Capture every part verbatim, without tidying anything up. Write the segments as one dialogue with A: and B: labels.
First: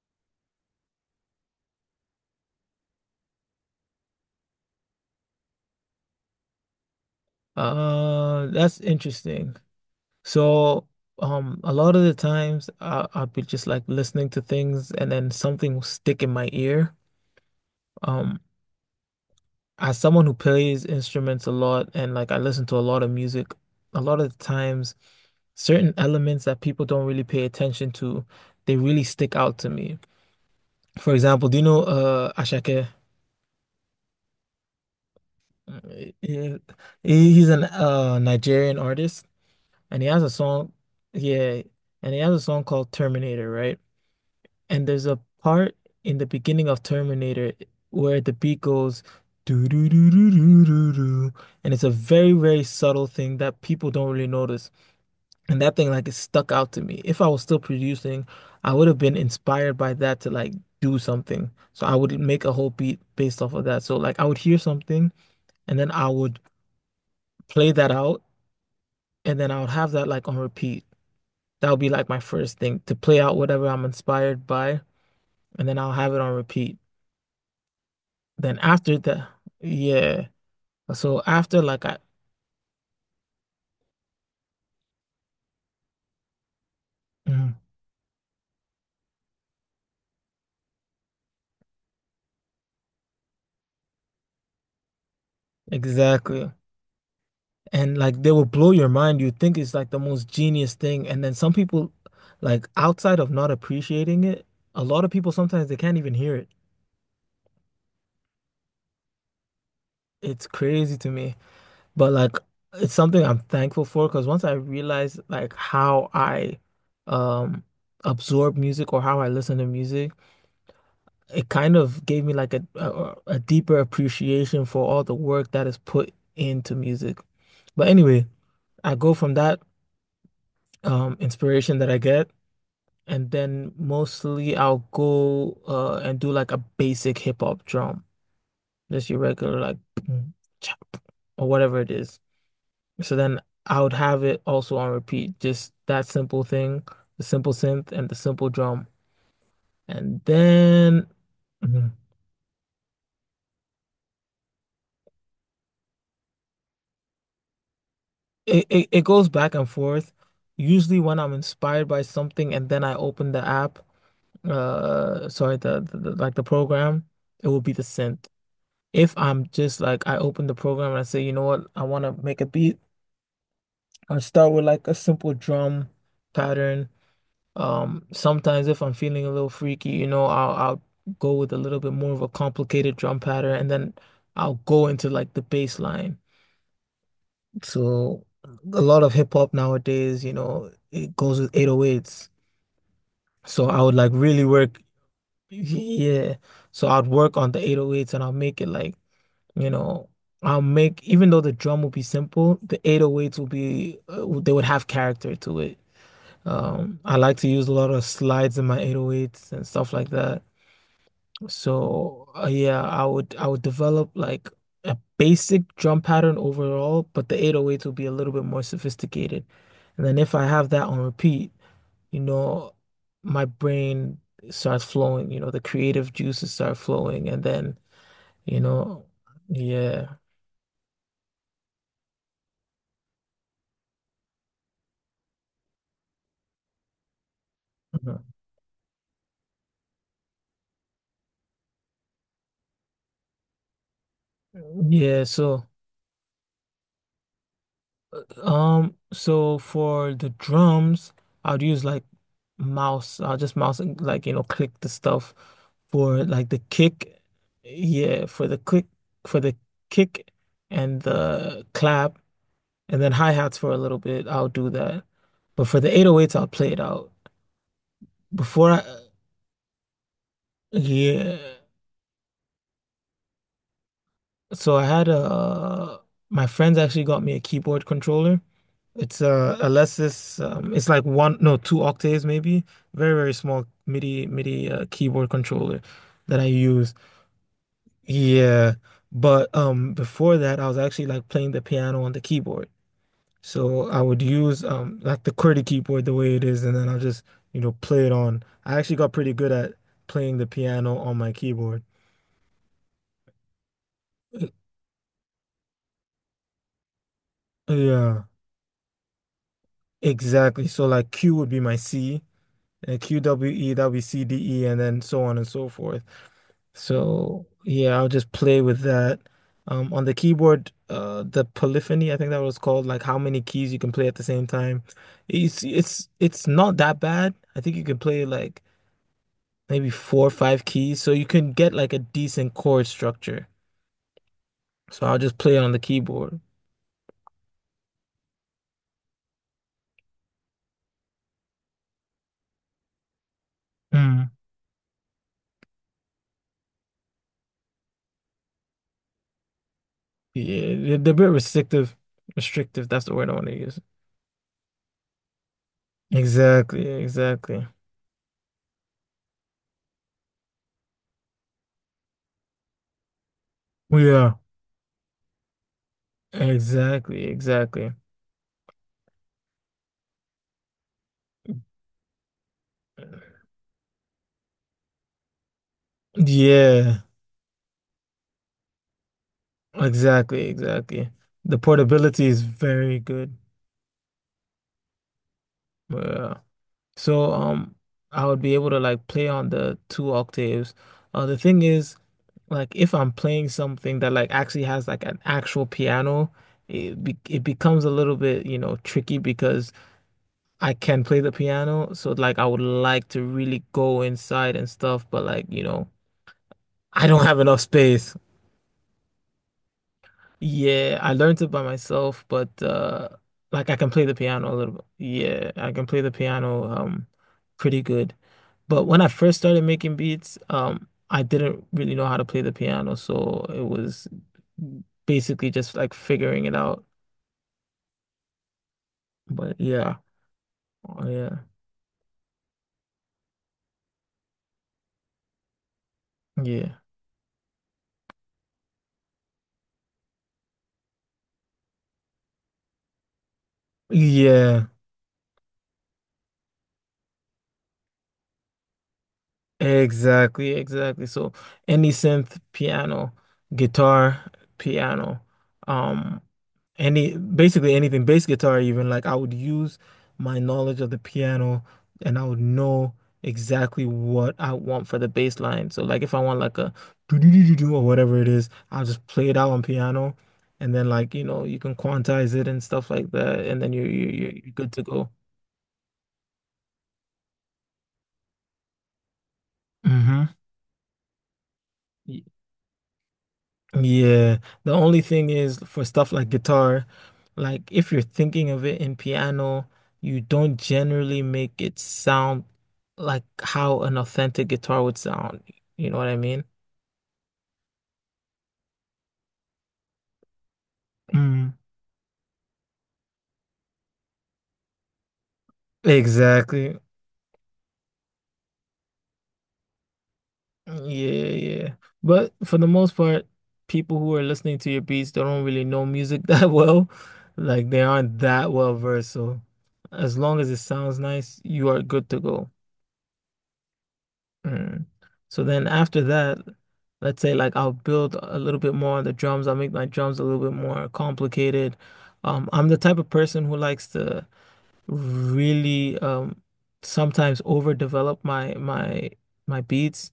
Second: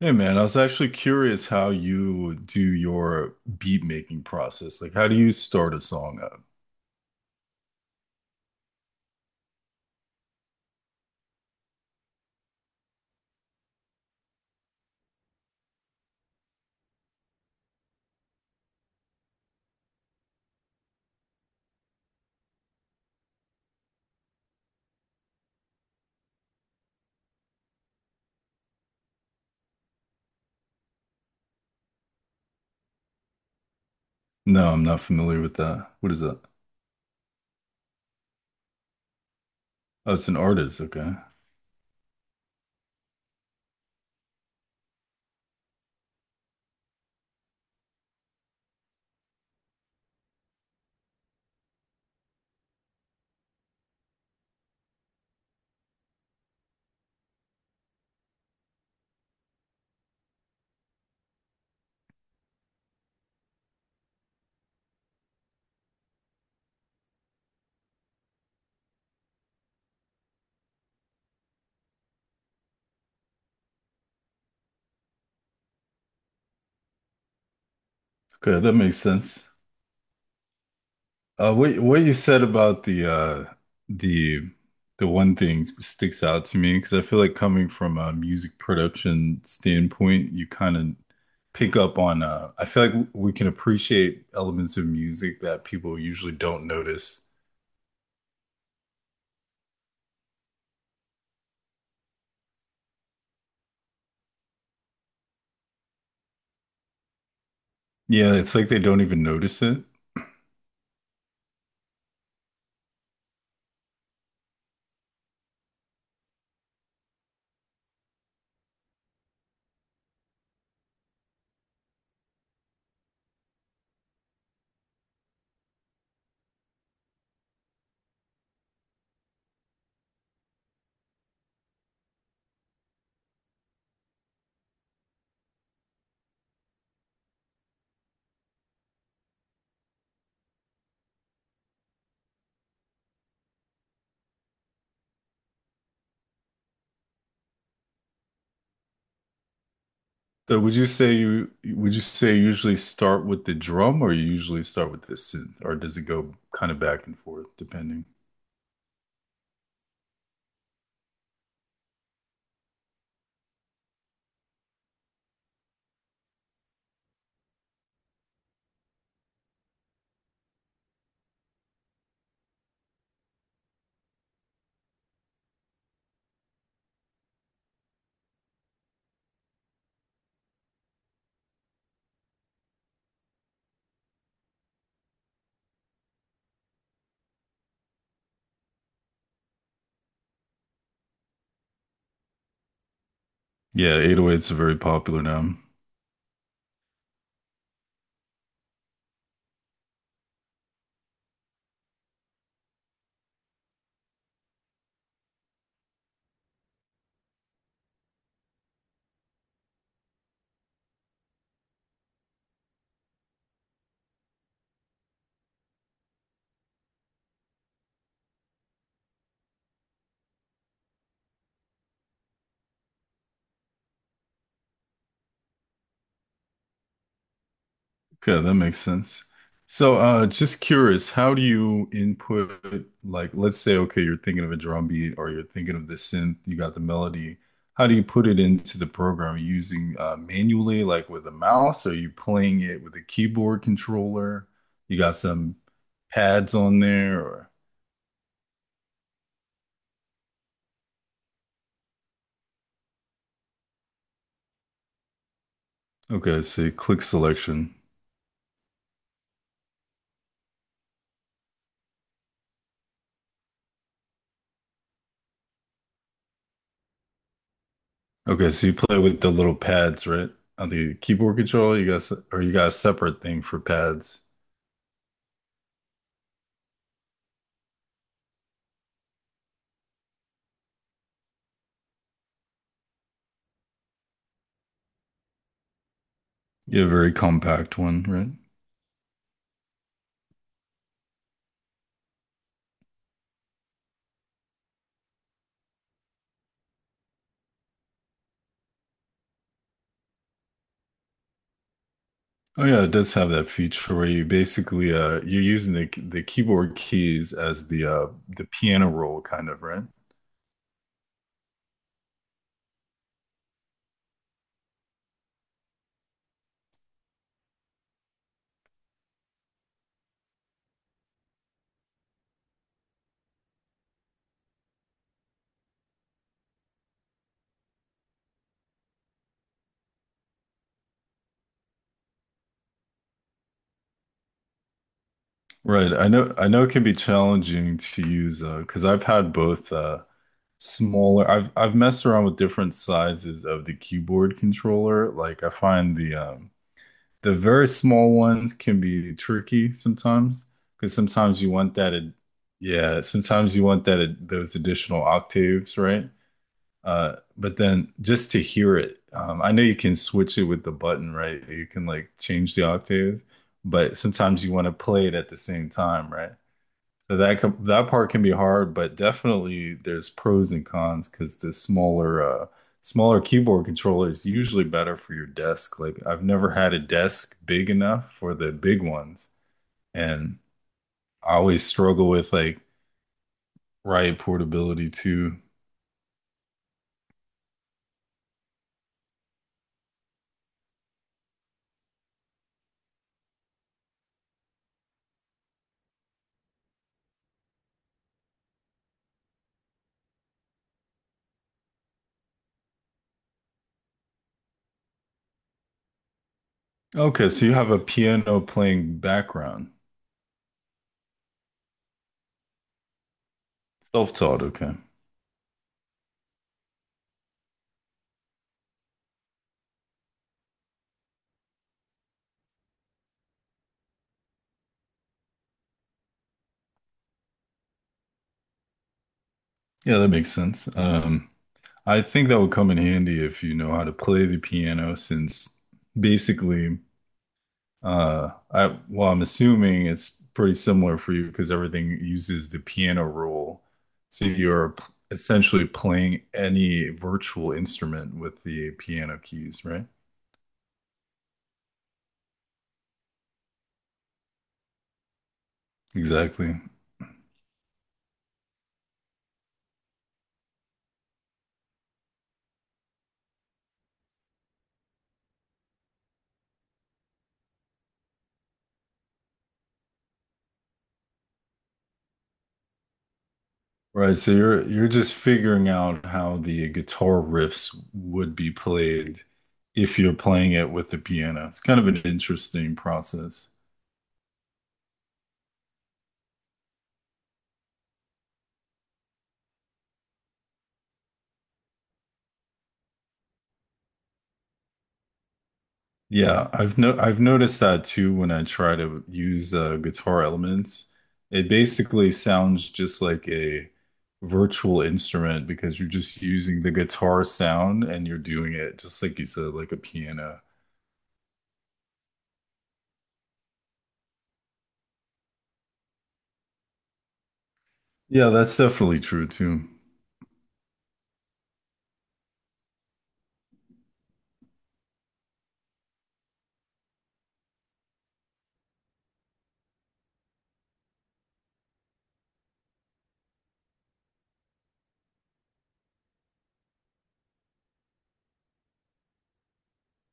A: Hey man, I was actually curious how you do your beat making process. Like, how do you start a song up?
B: Uh, that's interesting. So, um, a lot of the times I I'll be just like listening to things and then something will stick in my ear. Um, as someone who plays instruments a lot and like I listen to a lot of music, a lot of the times certain elements that people don't really pay attention to, they really stick out to me. For example, do you know uh Ashake?
A: No, I'm not familiar with
B: Uh,
A: that. What is that?
B: Yeah, he- He's an uh Nigerian artist. And he
A: Oh,
B: has
A: it's
B: a
A: an
B: song,
A: artist. Okay.
B: yeah, and he has a song called Terminator, right? And there's a part in the beginning of Terminator where the beat goes doo doo doo doo doo doo doo, and it's a very, very subtle thing that people don't really notice. And that thing like it stuck out to me. If I was still producing, I would have been inspired by that to like do something. So I would make a whole beat based off of that. So like I would hear something and then I would play that out and then I would have that like on repeat. That would be like my first thing to play out whatever I'm inspired by, and then I'll have it on repeat. Then
A: Okay, that makes
B: after that,
A: sense.
B: yeah. So
A: Uh,
B: after
A: what
B: like I,
A: what you said about the uh the the one thing sticks out to me because I feel like
B: mhm,
A: coming from a music production standpoint, you kind of pick up on uh I feel like we can appreciate elements of music that people usually
B: exactly.
A: don't notice.
B: And like they will blow your mind. You think it's like the most genius thing. And then some people, like outside of not appreciating it, a lot of people sometimes they can't even hear it.
A: Yeah, it's like they don't even notice it.
B: It's crazy to me. But like it's something I'm thankful for because once I realized like how I um absorb music or how I listen to music, it kind of gave me like a, a a deeper appreciation for all the work that is put into music. But anyway, I go from that um inspiration that I get, and then mostly I'll go uh and do like a basic hip hop drum, just your regular like boom, chop, or whatever it is. So then I would have it also on repeat, just that simple thing, the simple synth and the simple drum, and
A: So would you
B: then.
A: say you
B: Mm-hmm.
A: would you say you usually start with the drum or you usually start with the synth, or does it go kind of back and forth depending?
B: It, it it goes back and forth. Usually when I'm inspired by something and then I open the app, uh, sorry, the, the, the like the program, it will be the synth. If I'm just like I open the program and I say, you know what, I want to make a beat, I start with like a simple drum pattern. Um, sometimes if I'm feeling a little freaky, you know, I'll I'll go with a little bit more of a complicated drum pattern and then I'll go into like the bass line. So a lot of hip hop nowadays, you know, it goes with eight oh eights. So I would
A: Yeah,
B: like really
A: eight oh eights are very
B: work,
A: popular now.
B: yeah. So I'd work on the eight oh eights and I'll make it like, you know, I'll make even though the drum will be simple, the eight oh eights will be uh, they would have character to it. Um, I like to use a lot of slides in my eight oh eights and stuff like that. So uh, yeah, I would I would develop like a basic drum pattern overall, but the eight oh eights will be a little bit more sophisticated. And then if I have that on repeat, you know, my brain starts flowing, you know, the creative juices start flowing and then,
A: Okay, that
B: you
A: makes
B: know,
A: sense. So
B: yeah.
A: uh just curious, how do you input, like, let's say okay, you're thinking of a drum beat or you're thinking of the synth, you got the melody. How do you
B: Mhm.
A: put it into the program? Are you using uh, manually, like with a mouse? Are you playing it with a keyboard controller? You got
B: Yeah,
A: some
B: so
A: pads on there or—
B: Um, so for the drums, I'd use like mouse. I'll just mouse and like, you know, click the stuff for
A: Okay,
B: like the
A: so you click
B: kick.
A: selection.
B: Yeah, for the click for the kick and the clap and then hi-hats for a little bit. I'll do that. But for the eight oh eights, I'll play it out.
A: Okay, so
B: Before
A: you
B: I,
A: play with the little pads, right? On the keyboard
B: yeah.
A: controller, you got se- or you got a separate thing for pads.
B: So I had a my friends actually got me a keyboard controller. It's a Alesis. Um, it's like one, no, two octaves maybe. Very, very small M I D I M I D I uh, keyboard controller that I
A: You have a
B: use.
A: very compact one, right?
B: Yeah, but um, before that, I was actually like playing the piano on the keyboard. So I would use um like the QWERTY keyboard the way it is, and then I'll just you know play it on. I actually got pretty good at playing the piano on my keyboard.
A: Oh yeah, it does have that feature where you basically uh you're using the the keyboard keys as
B: Uh,
A: the uh
B: Yeah,
A: the piano roll kind of, right?
B: exactly. So like Q would be my C. And Q W E, that would be C D E, and then so on and so forth. So yeah, I'll just play with that. Um, on the keyboard, uh, the polyphony, I think that was called, like how many keys you can play at the same time. It's it's it's not that bad. I think you can play like maybe four or five keys, so you can get like a decent chord structure. So I'll just play it on the
A: Right. I know
B: keyboard.
A: I know it can be challenging to use uh because I've had both uh smaller I've I've messed around with different sizes of the
B: Mm.
A: keyboard controller. Like I find the um the very small ones can be tricky sometimes
B: Yeah,
A: because
B: they're they're a bit
A: sometimes you want that,
B: restrictive.
A: ad-
B: Restrictive,
A: yeah,
B: that's the word I want
A: sometimes
B: to
A: you
B: use.
A: want that ad- those additional octaves, right?
B: Exactly,
A: Uh, but
B: exactly.
A: then just to hear it, um, I know you can switch it with the button, right? You can like change the octaves, but
B: Yeah.
A: sometimes you want to play it at the same time, right? So
B: Exactly,
A: that com that
B: exactly.
A: part can be hard, but definitely there's pros and cons, because the smaller uh smaller keyboard controller is usually better for your desk. Like I've never had a
B: Yeah,
A: desk big enough for the big ones, and
B: exactly, exactly.
A: I
B: The
A: always struggle
B: portability
A: with
B: is
A: like—
B: very good.
A: right, portability too.
B: Yeah. So um I would be able to like play on the two octaves. Uh, the thing is like if I'm playing something that like actually has like an actual piano, it be it becomes a little bit, you know, tricky because I can play the piano, so like I would like to really go inside and stuff, but like, you know, I don't
A: Okay,
B: have
A: so you
B: enough
A: have a
B: space.
A: piano playing background.
B: Yeah, I learned it by myself, but uh like I can play the
A: Self-taught,
B: piano a little
A: okay.
B: bit. Yeah, I can play the piano um pretty good. But when I first started making beats, um I didn't really know how to play the piano, so it was basically just like figuring it out. But yeah.
A: Yeah, that makes sense.
B: Oh,
A: Um,
B: yeah.
A: I think that would come in handy if you know how to play the piano, since
B: Yeah.
A: basically— Uh, I, well, I'm assuming it's pretty similar for you because everything uses the piano rule. So
B: Yeah.
A: you're p- essentially playing any virtual instrument with the piano keys, right?
B: Exactly, exactly. So any synth, piano, guitar, piano, um,
A: Exactly.
B: any basically anything, bass guitar even, like I would use my knowledge of the piano and I would know exactly what I want for the bass line. So like if I want like a do-do-do-do-do or whatever it is, I'll just play it out on piano and then like, you know, you can quantize it and stuff like that, and then you're you're
A: Right, so
B: you're you're
A: you're
B: good to
A: you're
B: go.
A: just figuring out how the guitar riffs would be played if you're
B: Mm-hmm.
A: playing it with the piano. It's kind of an interesting process.
B: Yeah, the only thing is for stuff like guitar, like if you're thinking of it in piano, you don't generally make it sound like how an authentic guitar would sound. You know what I mean?
A: Yeah, I've no I've noticed that too when I try to use uh, guitar elements. It
B: Mm.
A: basically sounds just like a virtual instrument because you're just using the
B: Exactly.
A: guitar sound and you're doing it just like you said, like a piano.
B: Yeah, yeah. But for the most part, people who are listening to your beats, they don't really know music that well. Like they aren't
A: Yeah,
B: that
A: that's
B: well
A: definitely
B: versed.
A: true
B: So
A: too.
B: as long as it sounds nice, you are good to go. Mm. So then after that, let's say like I'll build a little bit more on the drums. I'll make my drums a little bit more complicated. Um, I'm the type of person who likes to really um sometimes overdevelop my my my beats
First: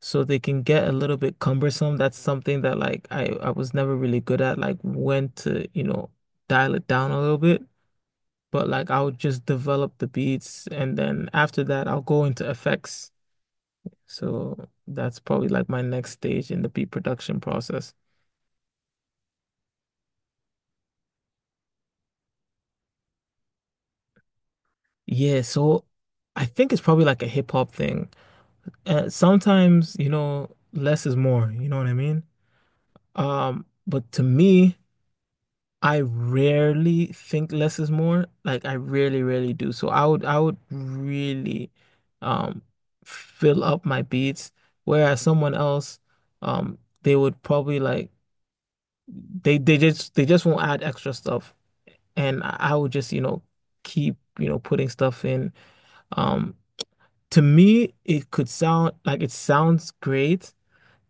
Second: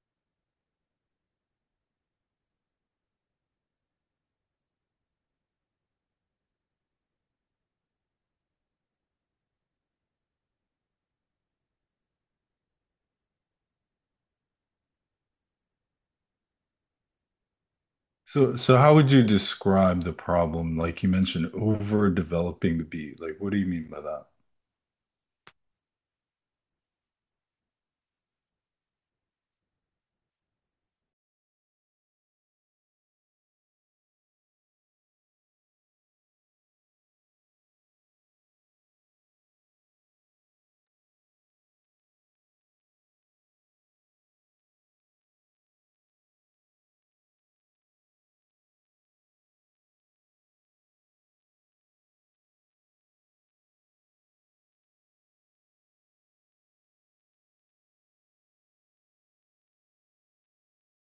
B: so they can get a little bit cumbersome. That's something that like I I was never really good at, like when to, you know, dial it down a little bit. But like I'll just develop the beats and then after that I'll go into effects. So that's probably like my next stage in the beat production process.
A: So so how would you describe the problem? Like you mentioned, overdeveloping the beat. Like what do you mean by that?
B: Yeah, so I think it's probably like a hip hop thing. Uh, sometimes, you know, less is more, you know what I mean? Um, but to me, I rarely think less is more. Like I really, really do. So I would I would really um fill up my beats, whereas someone else, um, they would probably like they they just they just won't add extra stuff. And I I would just, you know, keep, you know, putting stuff in. Um, to me, it could sound like it sounds great,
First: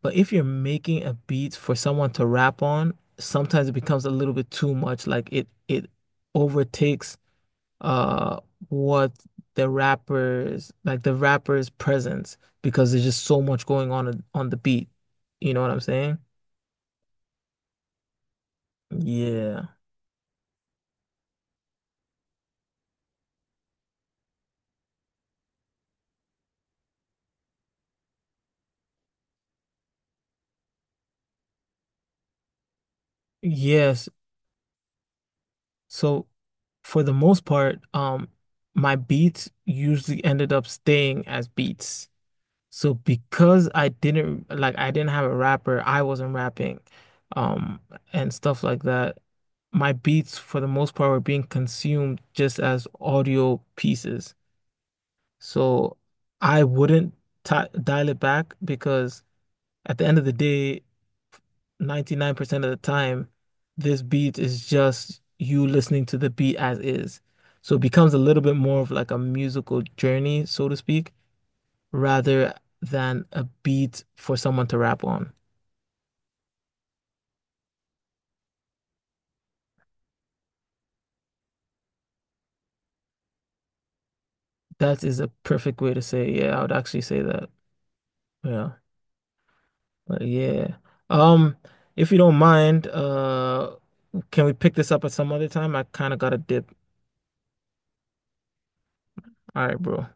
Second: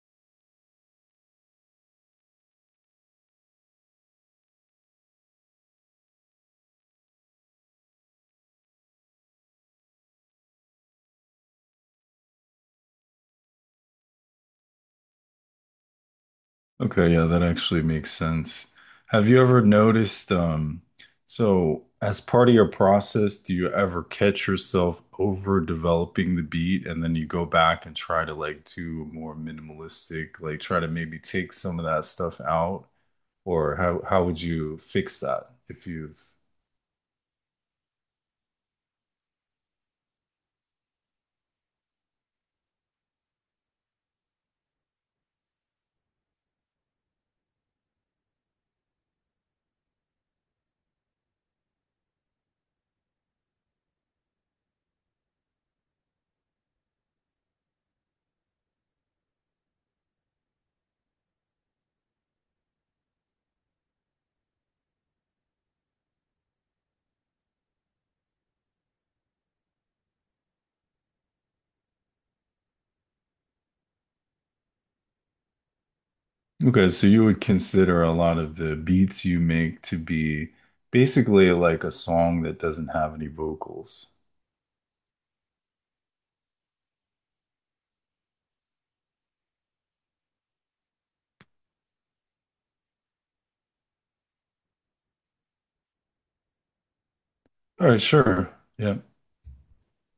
B: but if you're making a beat for someone to rap on, sometimes it becomes a little bit too much. Like it it overtakes uh what the rappers like the rapper's presence because there's just so much going on on the beat. You know what I'm saying?
A: Okay, yeah, that actually makes sense. Have you ever
B: Yeah.
A: noticed, um, so as part of your process, do you ever catch yourself over developing the beat and then you go back and try to like do more minimalistic, like try to maybe take some of that stuff out? Or how
B: Yes,
A: how would you fix that if you've—
B: so for the most part, um, my beats usually ended up staying as beats. So because I didn't like I didn't have a rapper, I wasn't rapping, um, and stuff like that. My beats for the most part were being consumed just as audio pieces. So I wouldn't ti dial it back because at the end of the day, ninety-nine percent of the time, this beat is just you listening to the beat as is. So it becomes a little bit more of like a musical journey, so to speak, rather than a beat for someone to rap on.
A: Okay, so you would consider a lot of the beats you make to be basically like a song that doesn't have any vocals.
B: That is a perfect way to say, it. Yeah, I would actually say that. Yeah. But yeah. Um, if you don't mind, uh, can we pick this up at some other time? I kind of got a dip.
A: All right, sure. Yeah.
B: All right, bro.